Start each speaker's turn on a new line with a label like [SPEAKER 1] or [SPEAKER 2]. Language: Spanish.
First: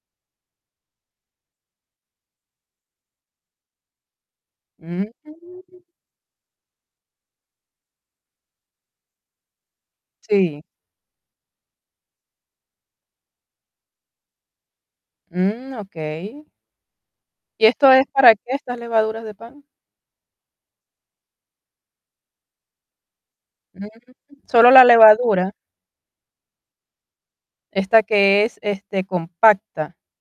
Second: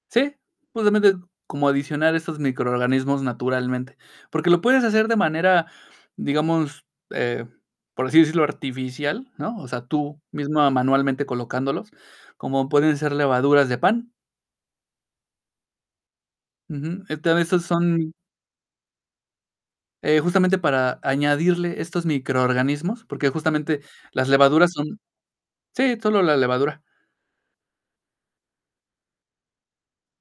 [SPEAKER 1] Sí, justamente, como adicionar esos microorganismos naturalmente, porque lo puedes hacer de manera,
[SPEAKER 2] Ujú.
[SPEAKER 1] digamos, eh, por así decirlo, artificial, ¿no? O sea, tú
[SPEAKER 2] Sí.
[SPEAKER 1] misma, manualmente, colocándolos, como pueden ser levaduras de pan.
[SPEAKER 2] Mm, okey.
[SPEAKER 1] Ujú. Este, a veces
[SPEAKER 2] ¿Y esto es
[SPEAKER 1] son
[SPEAKER 2] para qué, estas levaduras de pan?
[SPEAKER 1] eh, justamente para añadirle estos microorganismos, porque, justamente,
[SPEAKER 2] Mm,
[SPEAKER 1] las
[SPEAKER 2] ¿solo
[SPEAKER 1] levaduras
[SPEAKER 2] la
[SPEAKER 1] son
[SPEAKER 2] levadura?
[SPEAKER 1] sí, solo la levadura.
[SPEAKER 2] Esta que es, este, compacta.